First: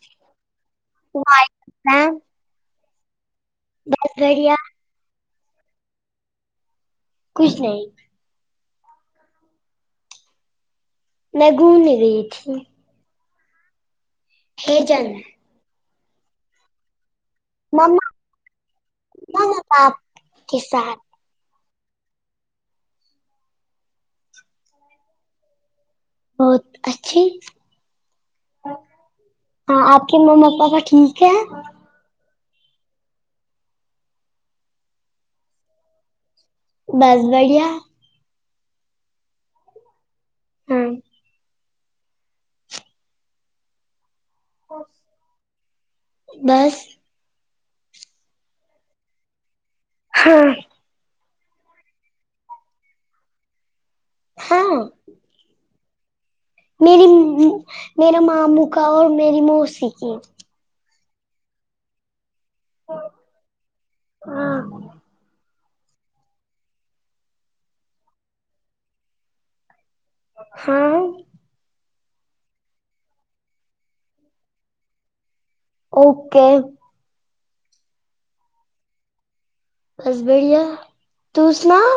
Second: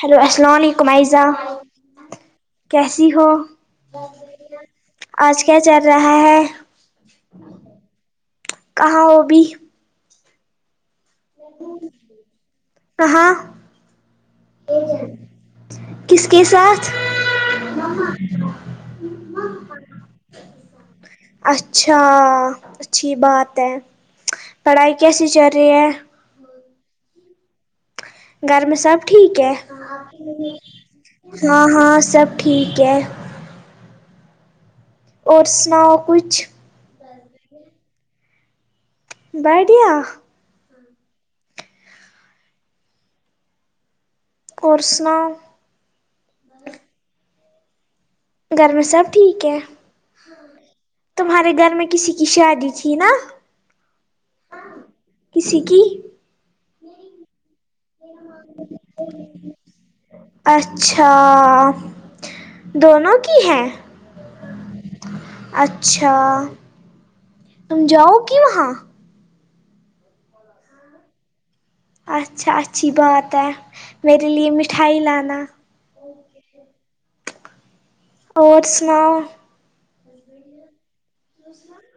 hello السلام علیکم Aiza ma'am کیسی ہو بہت بڑھیا اج کیا چل رہا ہے کچھ نہیں کہاں ہو ابھی میں گھومنے گئی تھی کہاں ہے جان میں کس کے ساتھ مما ماما مما باپ [unintelligible] کے ساتھ اچھا اچھی بات ہے پڑھائی کیسی چل رہی ہے بہت اچھی گھر میں سب ٹھیک ہے ہاں آپ کے مما پاپا ٹھیک ہے ہاں ہاں سب ٹھیک ہے اور سناؤ کچھ بس بڑھیا بڑھیا ہم اور سناؤ بس گھر میں سب ٹھیک ہے ہاں تمہارے گھر میں کسی کی شادی تھی نا ہاں کسی کی میری میرے ماموں کا اور میری موسی کی اچھا دونوں کی ہیں ہاں اچھا تم جاؤ گی وہاں ہاں اچھا اچھی بات ہے میرے لیے مٹھائی لانا اوکے اور سناؤ بس بڑیا تو سناؤ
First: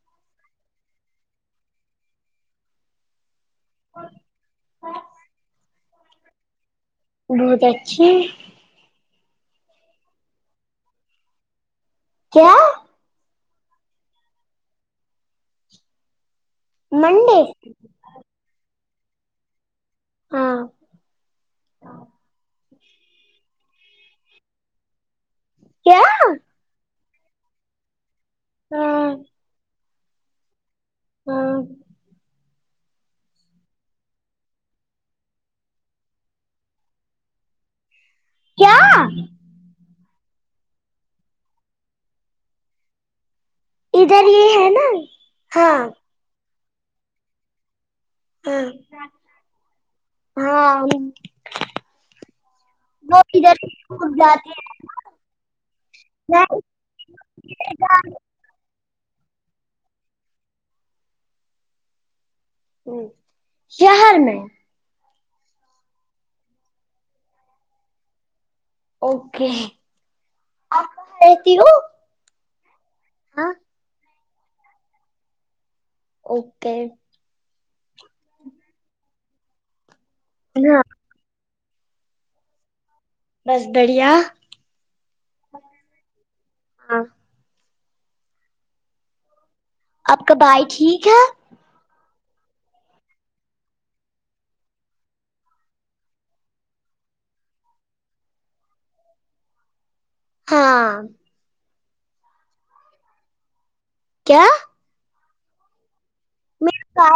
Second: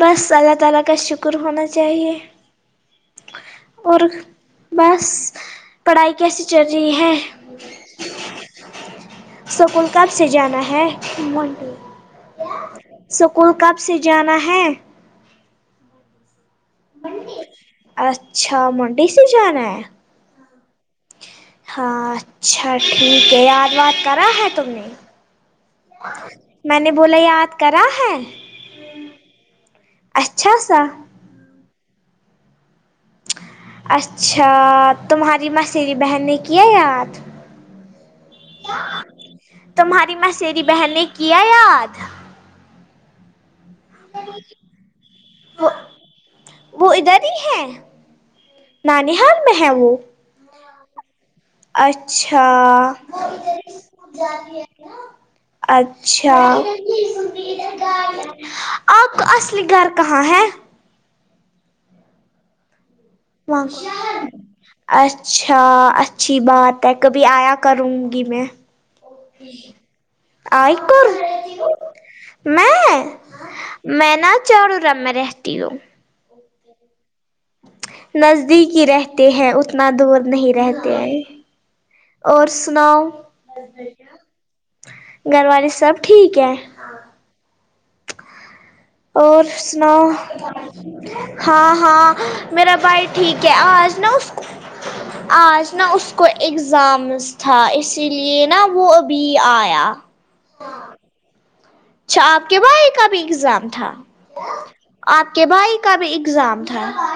بس اللہ تعالی کا شکر ہونا چاہیے اور بس پڑھائی کیسی چل رہی ہے بہت اچھی اسکول کب سے جانا ہے منڈے کیا اسکول کب سے جانا ہے منڈے اچھا منڈی سے جانا ہے ہاں ہاں اچھا ٹھیک ہے یاد وات کرا ہے تم نے کیا میں نے بولا یاد کرا ہے ہاں اچھا سا ہاں اچھا تمہاری ماںسری بہن نے کیا یاد کیا تمہاری مسری بہن نے کیا یاد ادھر ہی ہے نا وہ ہاں وہ ادھر ہی ہے ہاں نانی حال میں ہے وہ ہاں وہی اچھا ادھر خود جاتے ہیں اچھا [unintelligible] آپ کا اصلی گھر کہاں ہے ہمم واں اچھا اچھی بات ہے کبھی آیا کروں گی میں اوکے آی آپ کور کہاں رہتی ہو میں ہاں میں نا چاڑوں رم میں رہتی ہوں اوکے نزدیک ہی رہتے ہیں اتنا دور نہیں ہاں رہتے ہیں اور سناؤ بس بڑھیا گھر والے سب ٹھیک ہے ہاں اور سناو آپ کا بھائی ٹھیک ہے ہاں ہاں میرا بھائی ٹھیک ہے آج نا اس کو آج نا اس کو ایگزامس تھا اسی لیے نا وہ ابھی آیا ہاں اچھا آپ کے بھائی کا بھی ایگزام تھا کیا آپ کے بھائی کا بھی ایگزام تھا میرا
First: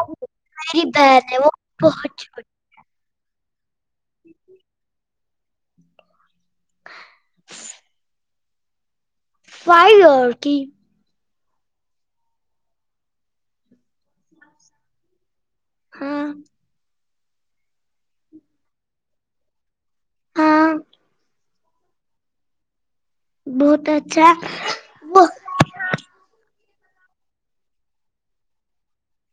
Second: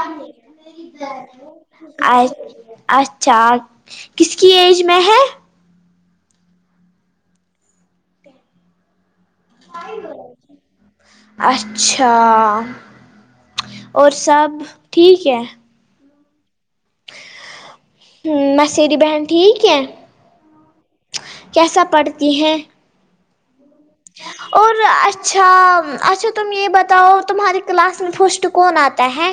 میری بہن ہے وہ بہت اچ چھوٹی اچھا کس کی ایج میں ہے فائیو ایئر کی اچھا اور سب ٹھیک ہے ہاں مسیری بہن ٹھیک ہے ہاں کیسا پڑھتی ہیں بہت اچ اور [unintelligible] اچھا اچھا تم یہ بتاؤ تمہاری کلاس میں فسٹ کون آتا ہے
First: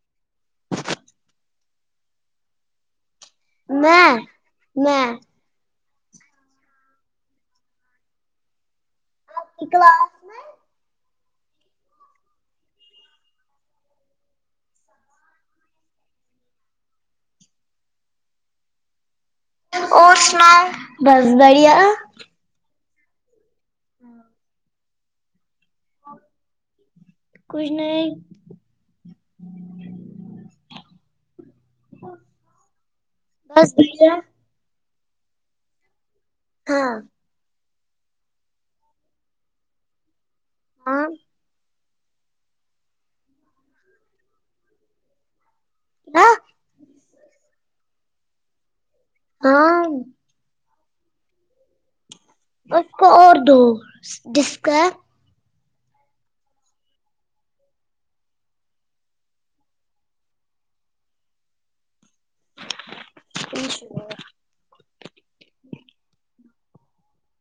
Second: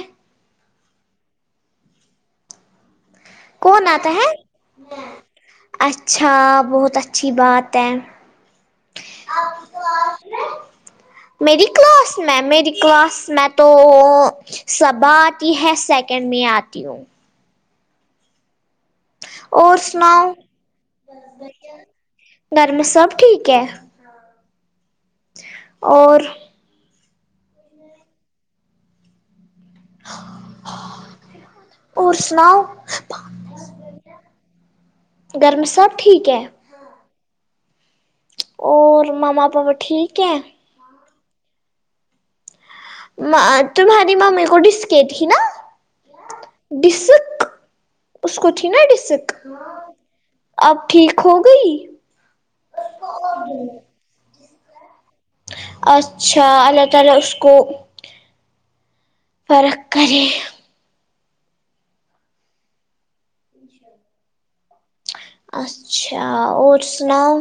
کون آتا میں ہے میں اچھا بہت اچھی بات ہے آپ کی کلاس میں میری کلاس میں میری کلاس میں تو صبا آتی ہے سیکنڈ میں آتی ہوں اور سناؤ بس بڑھیا گھر میں سب ٹھیک ہے اور کچھ نہیں اور سناؤ بس بڑھیا گھر میں سب ٹھیک ہے ہاں اور ماما پاپا ٹھیک ہیں ہاں تمہاری ممی کو ڈسک تھی نا ہاں کیا ڈسک اس کو تھی نا ڈسک ہاں اب ٹھیک ہو گئی اس کو اور دو جس کا ہے اچھا اللہ تعالی اس کو فرق کرے ش اچھا اور سناؤ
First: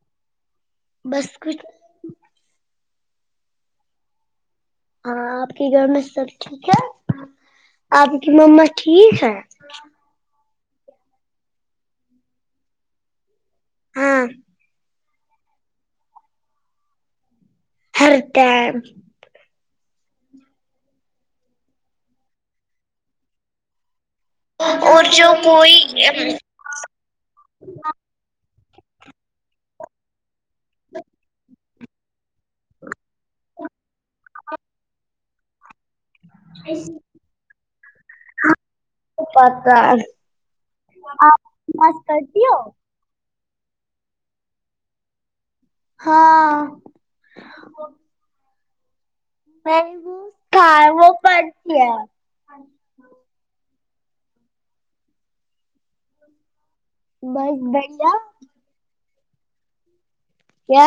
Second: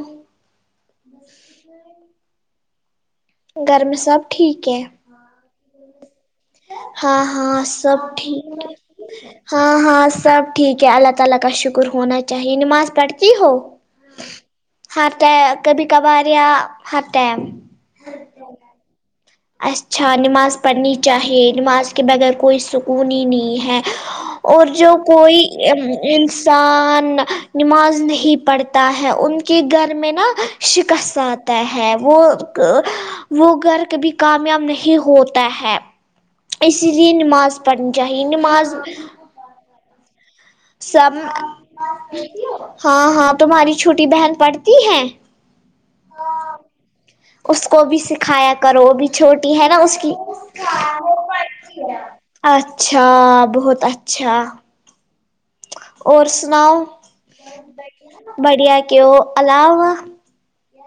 بس کچھ گھر میں سب ٹھیک ہے ہاں آپ کی گھر میں سب ٹھیک ہے ہاں ہاں سب آپ کی ٹھیک مما ٹھیک ہے ہاں ہاں سب ٹھیک ہے اللہ تعالی کا شکر ہونا چاہیے نماز پڑھ کے ہی ہو ہاں ہاتھ ہے کبھی کبھار یا ہر ٹائم ہر ٹائم اچھا نماز پڑھنی چاہیے نماز کے بغیر کوئی سکون ہی نہیں ہے اور جو کوئی ان انسان نماز نہیں پڑتا ہے ان کے گھر میں نا شکس اتا ہے وہ وہ گھر کبھی کامیاب نہیں ہوتا ہے اسی لیے نماز پڑھنی چاہیے نماز پتا سب آپ نماز پڑھتی ہو ہاں ہاں تمہاری چھوٹی بہن پڑھتی ہیں ہاں اس کو بھی سکھایا کرو وہ بھی چھوٹی ہے نا میں اس کی وہ وہ پڑھتی ہے اچھا بہت اچھا اور سناؤ بس بڑھیا بڑھیا کیو الاؤا کیا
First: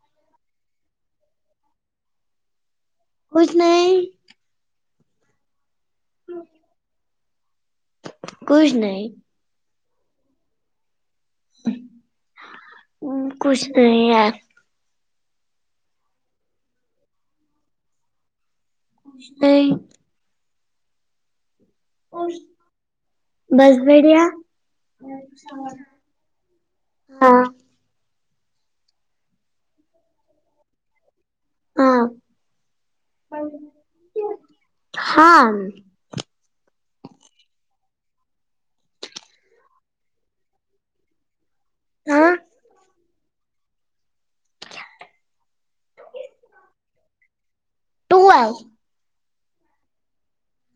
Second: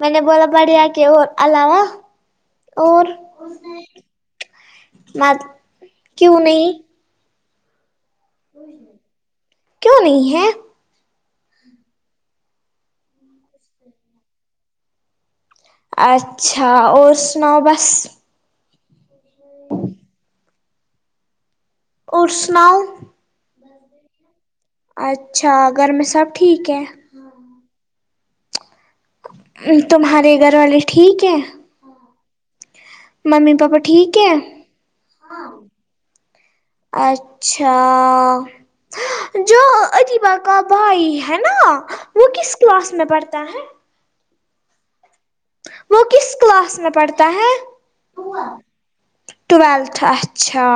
میں نے بولا بڑھیا کے اور علاوہ اور کچھ نہیں م کیوں نہیں کچھ نہیں کیوں نہیں ہے کچھ نہیں ہے اچھا اور سناؤ بس نہیں اور سناؤ بس بیڈیا اچھا گھر میں سب ٹھیک ہے ہاں تمہارے گھر والے ٹھیک ہے ہاں ممی پاپا ٹھیک ہے ہاں اچھا جو ادیبہ کا بھائی ہے نا وہ ہاں کس کلاس میں پڑھتا ہے وہ کس کلاس میں پڑھتا ہے ٹویل ٹویلتھ اچھا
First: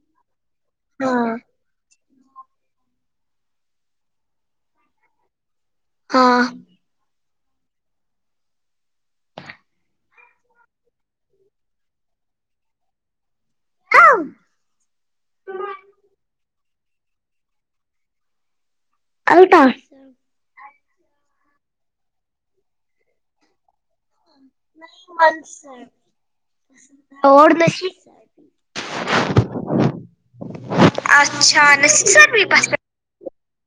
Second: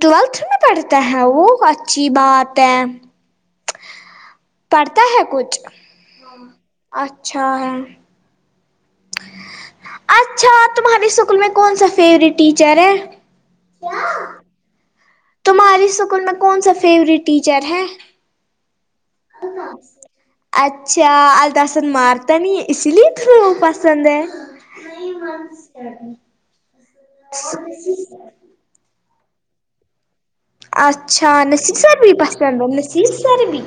ٹویلتھ میں پڑھتا ہے وہ ہاں اچھا اچھی بات ہے پڑھتا ہے کچھ ہاں اچھا ہے اچھا تمہارے اسکول میں کون سا فیوریٹ ٹیچر ہے ہاں تمہارے اسکول میں کون سا فیوریٹ ٹیچر ہے الٹا [unintelligible] اچھا الطاف سر مارتا نہیں اسی لیے تمہیں وہ پسند ہے اور نہیں اچھا نسی سر بھی پسند ہو نسی سر بھی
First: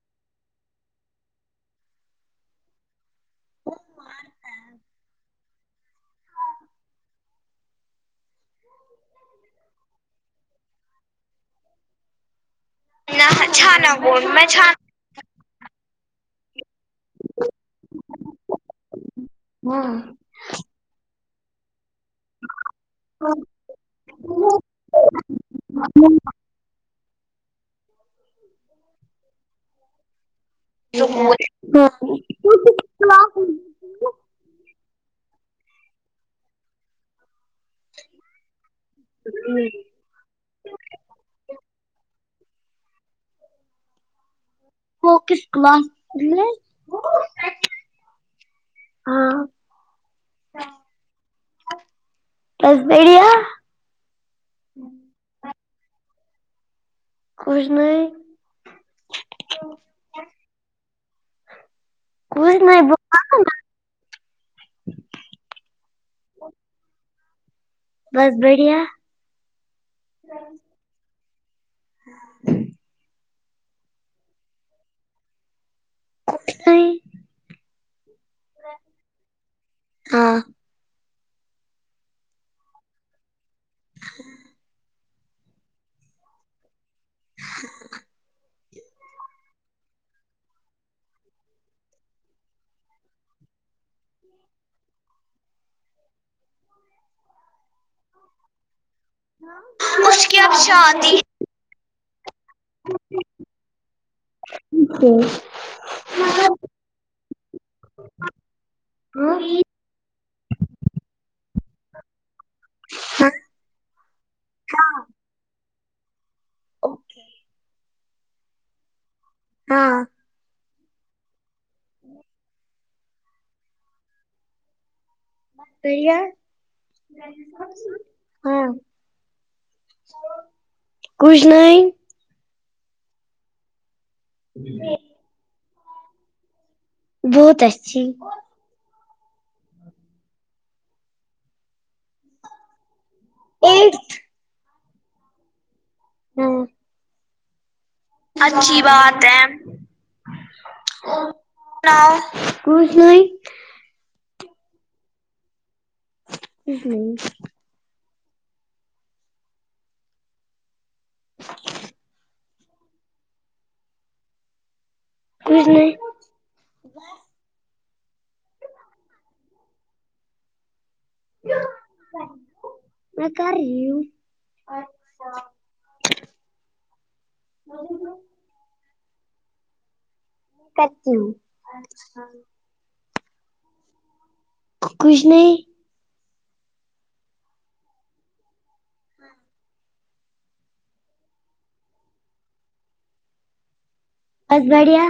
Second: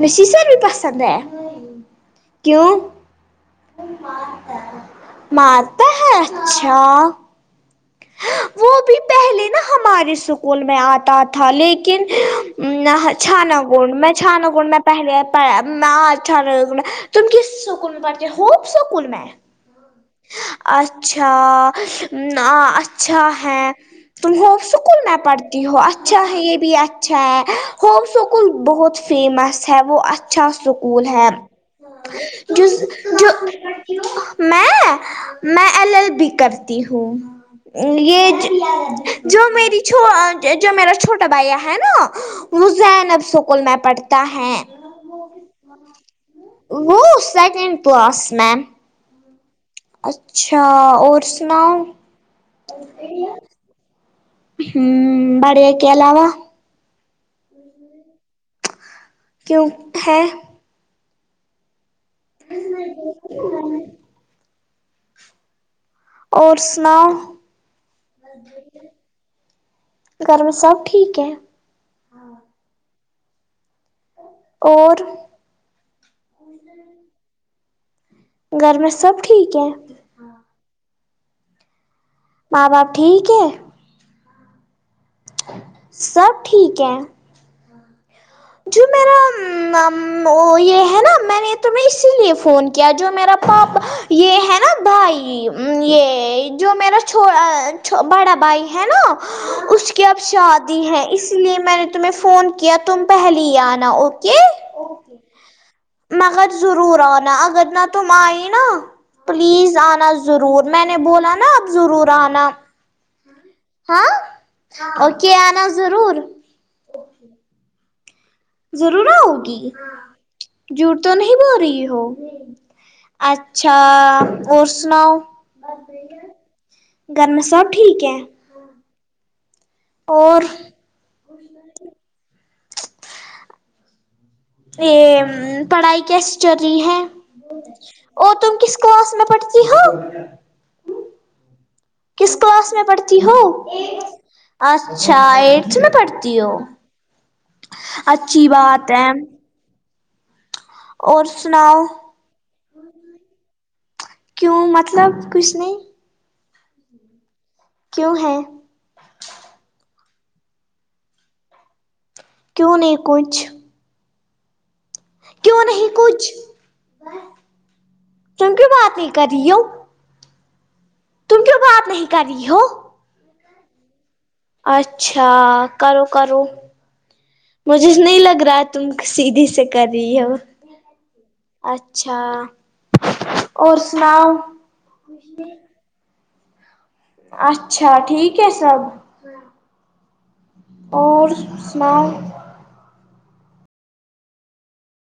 مشی سر بھی پسند ہے کیوں وہ مارتا ہے مارتا ہے اچھا وہ بھی پہلے نا ہمارے اسکول میں آتا تھا لیکن نہ چھانا گن میں چھانا گن میں پہلے پڑھا میں اچھا ل تم کس سکول میں پڑھتے ہوپ سکول میں ہاں اچھا ا آ چ اچھا ہے تم ہوپ اسکول میں پڑھتی ہو اچھا ہے یہ بھی ا اچھا ہے ہوپ اسکول بہت فیمس ہے وہ اچھا اس کول ہے جو جو ہاں میں میں ایل ایل بی کرتی ہوں یہ جو میری جو میرا چھوٹا بھیا ہے نا وہ زینب اسکول میں پڑھ تا ہے فوکس کلاس میں وہ سیکنڈ کلاس میں ہاں اچھا اور سناؤ بس بڑھیا ہوں بڑیا کے علاوہ کچھ نہیں کیوں ہے کچھ نہیں بولا نا، [unintelligible] اور سناؤ بس بڑھیا گھر میں سب ٹھیک ہے ہاں اور نہیں ہوں گھر میں سب ٹھیک ہے ہاں ماں باپ ٹھیک ہے سب ٹھیک ہے جو [unintelligible] میرا وہ یہ ہے نا میں نے تمہیں اسی لیے فون کیا جو میرا پاپ یہ ہے نا بھائی یہ جو میرا چھو بڑا بھائی ہے نا اس کی اب شادی ہیں اس اس لیے میں نے تمہیں فون کیا تم پہلے ہی آنا اوکے اوکے مگر ضرور آنا اگر نہ تم آئی نا پلیز آنا ضرور میں نے بولا نا اب ضرور آنا ہاں اوکے آنا ضرور اوکے ضرور آؤگی ہاں جوٹ تو نہیں بول رہی ہو امم اچھا اور سناؤ بڑھیا گرمیں سب ٹھیک ہے ہاں اور کچھ نہیں یہ پڑھائی کیسی چل رہی ہے بہت اچھی اور تم کس کلاس میں پڑھتی ہو کس کلاس میں پڑھتی ہو ایٹھ اچھا ایڑتھ میں پڑھتی ہاں ہو اچھی بات ہے اور بتاو کچھ نہیں کیوں مطلب کچھ نہیں امم کیا ہیں کیوں نہیں کچھ کیوں نہیں کچھ تم کیوں بات نہیں کر رہی ہو تم کیوں بات نہیں کر رہی ہو میں کر رہی ہوں اچھا کرو کرو مجھے نہیں لگ رہا ہے تم سیدھی سے کر رہی ہو کرتی ہوں اچھا اور سناؤ کچھ نہیں اچھا ٹھیک ہے سب اور سناؤ اور بڑھیا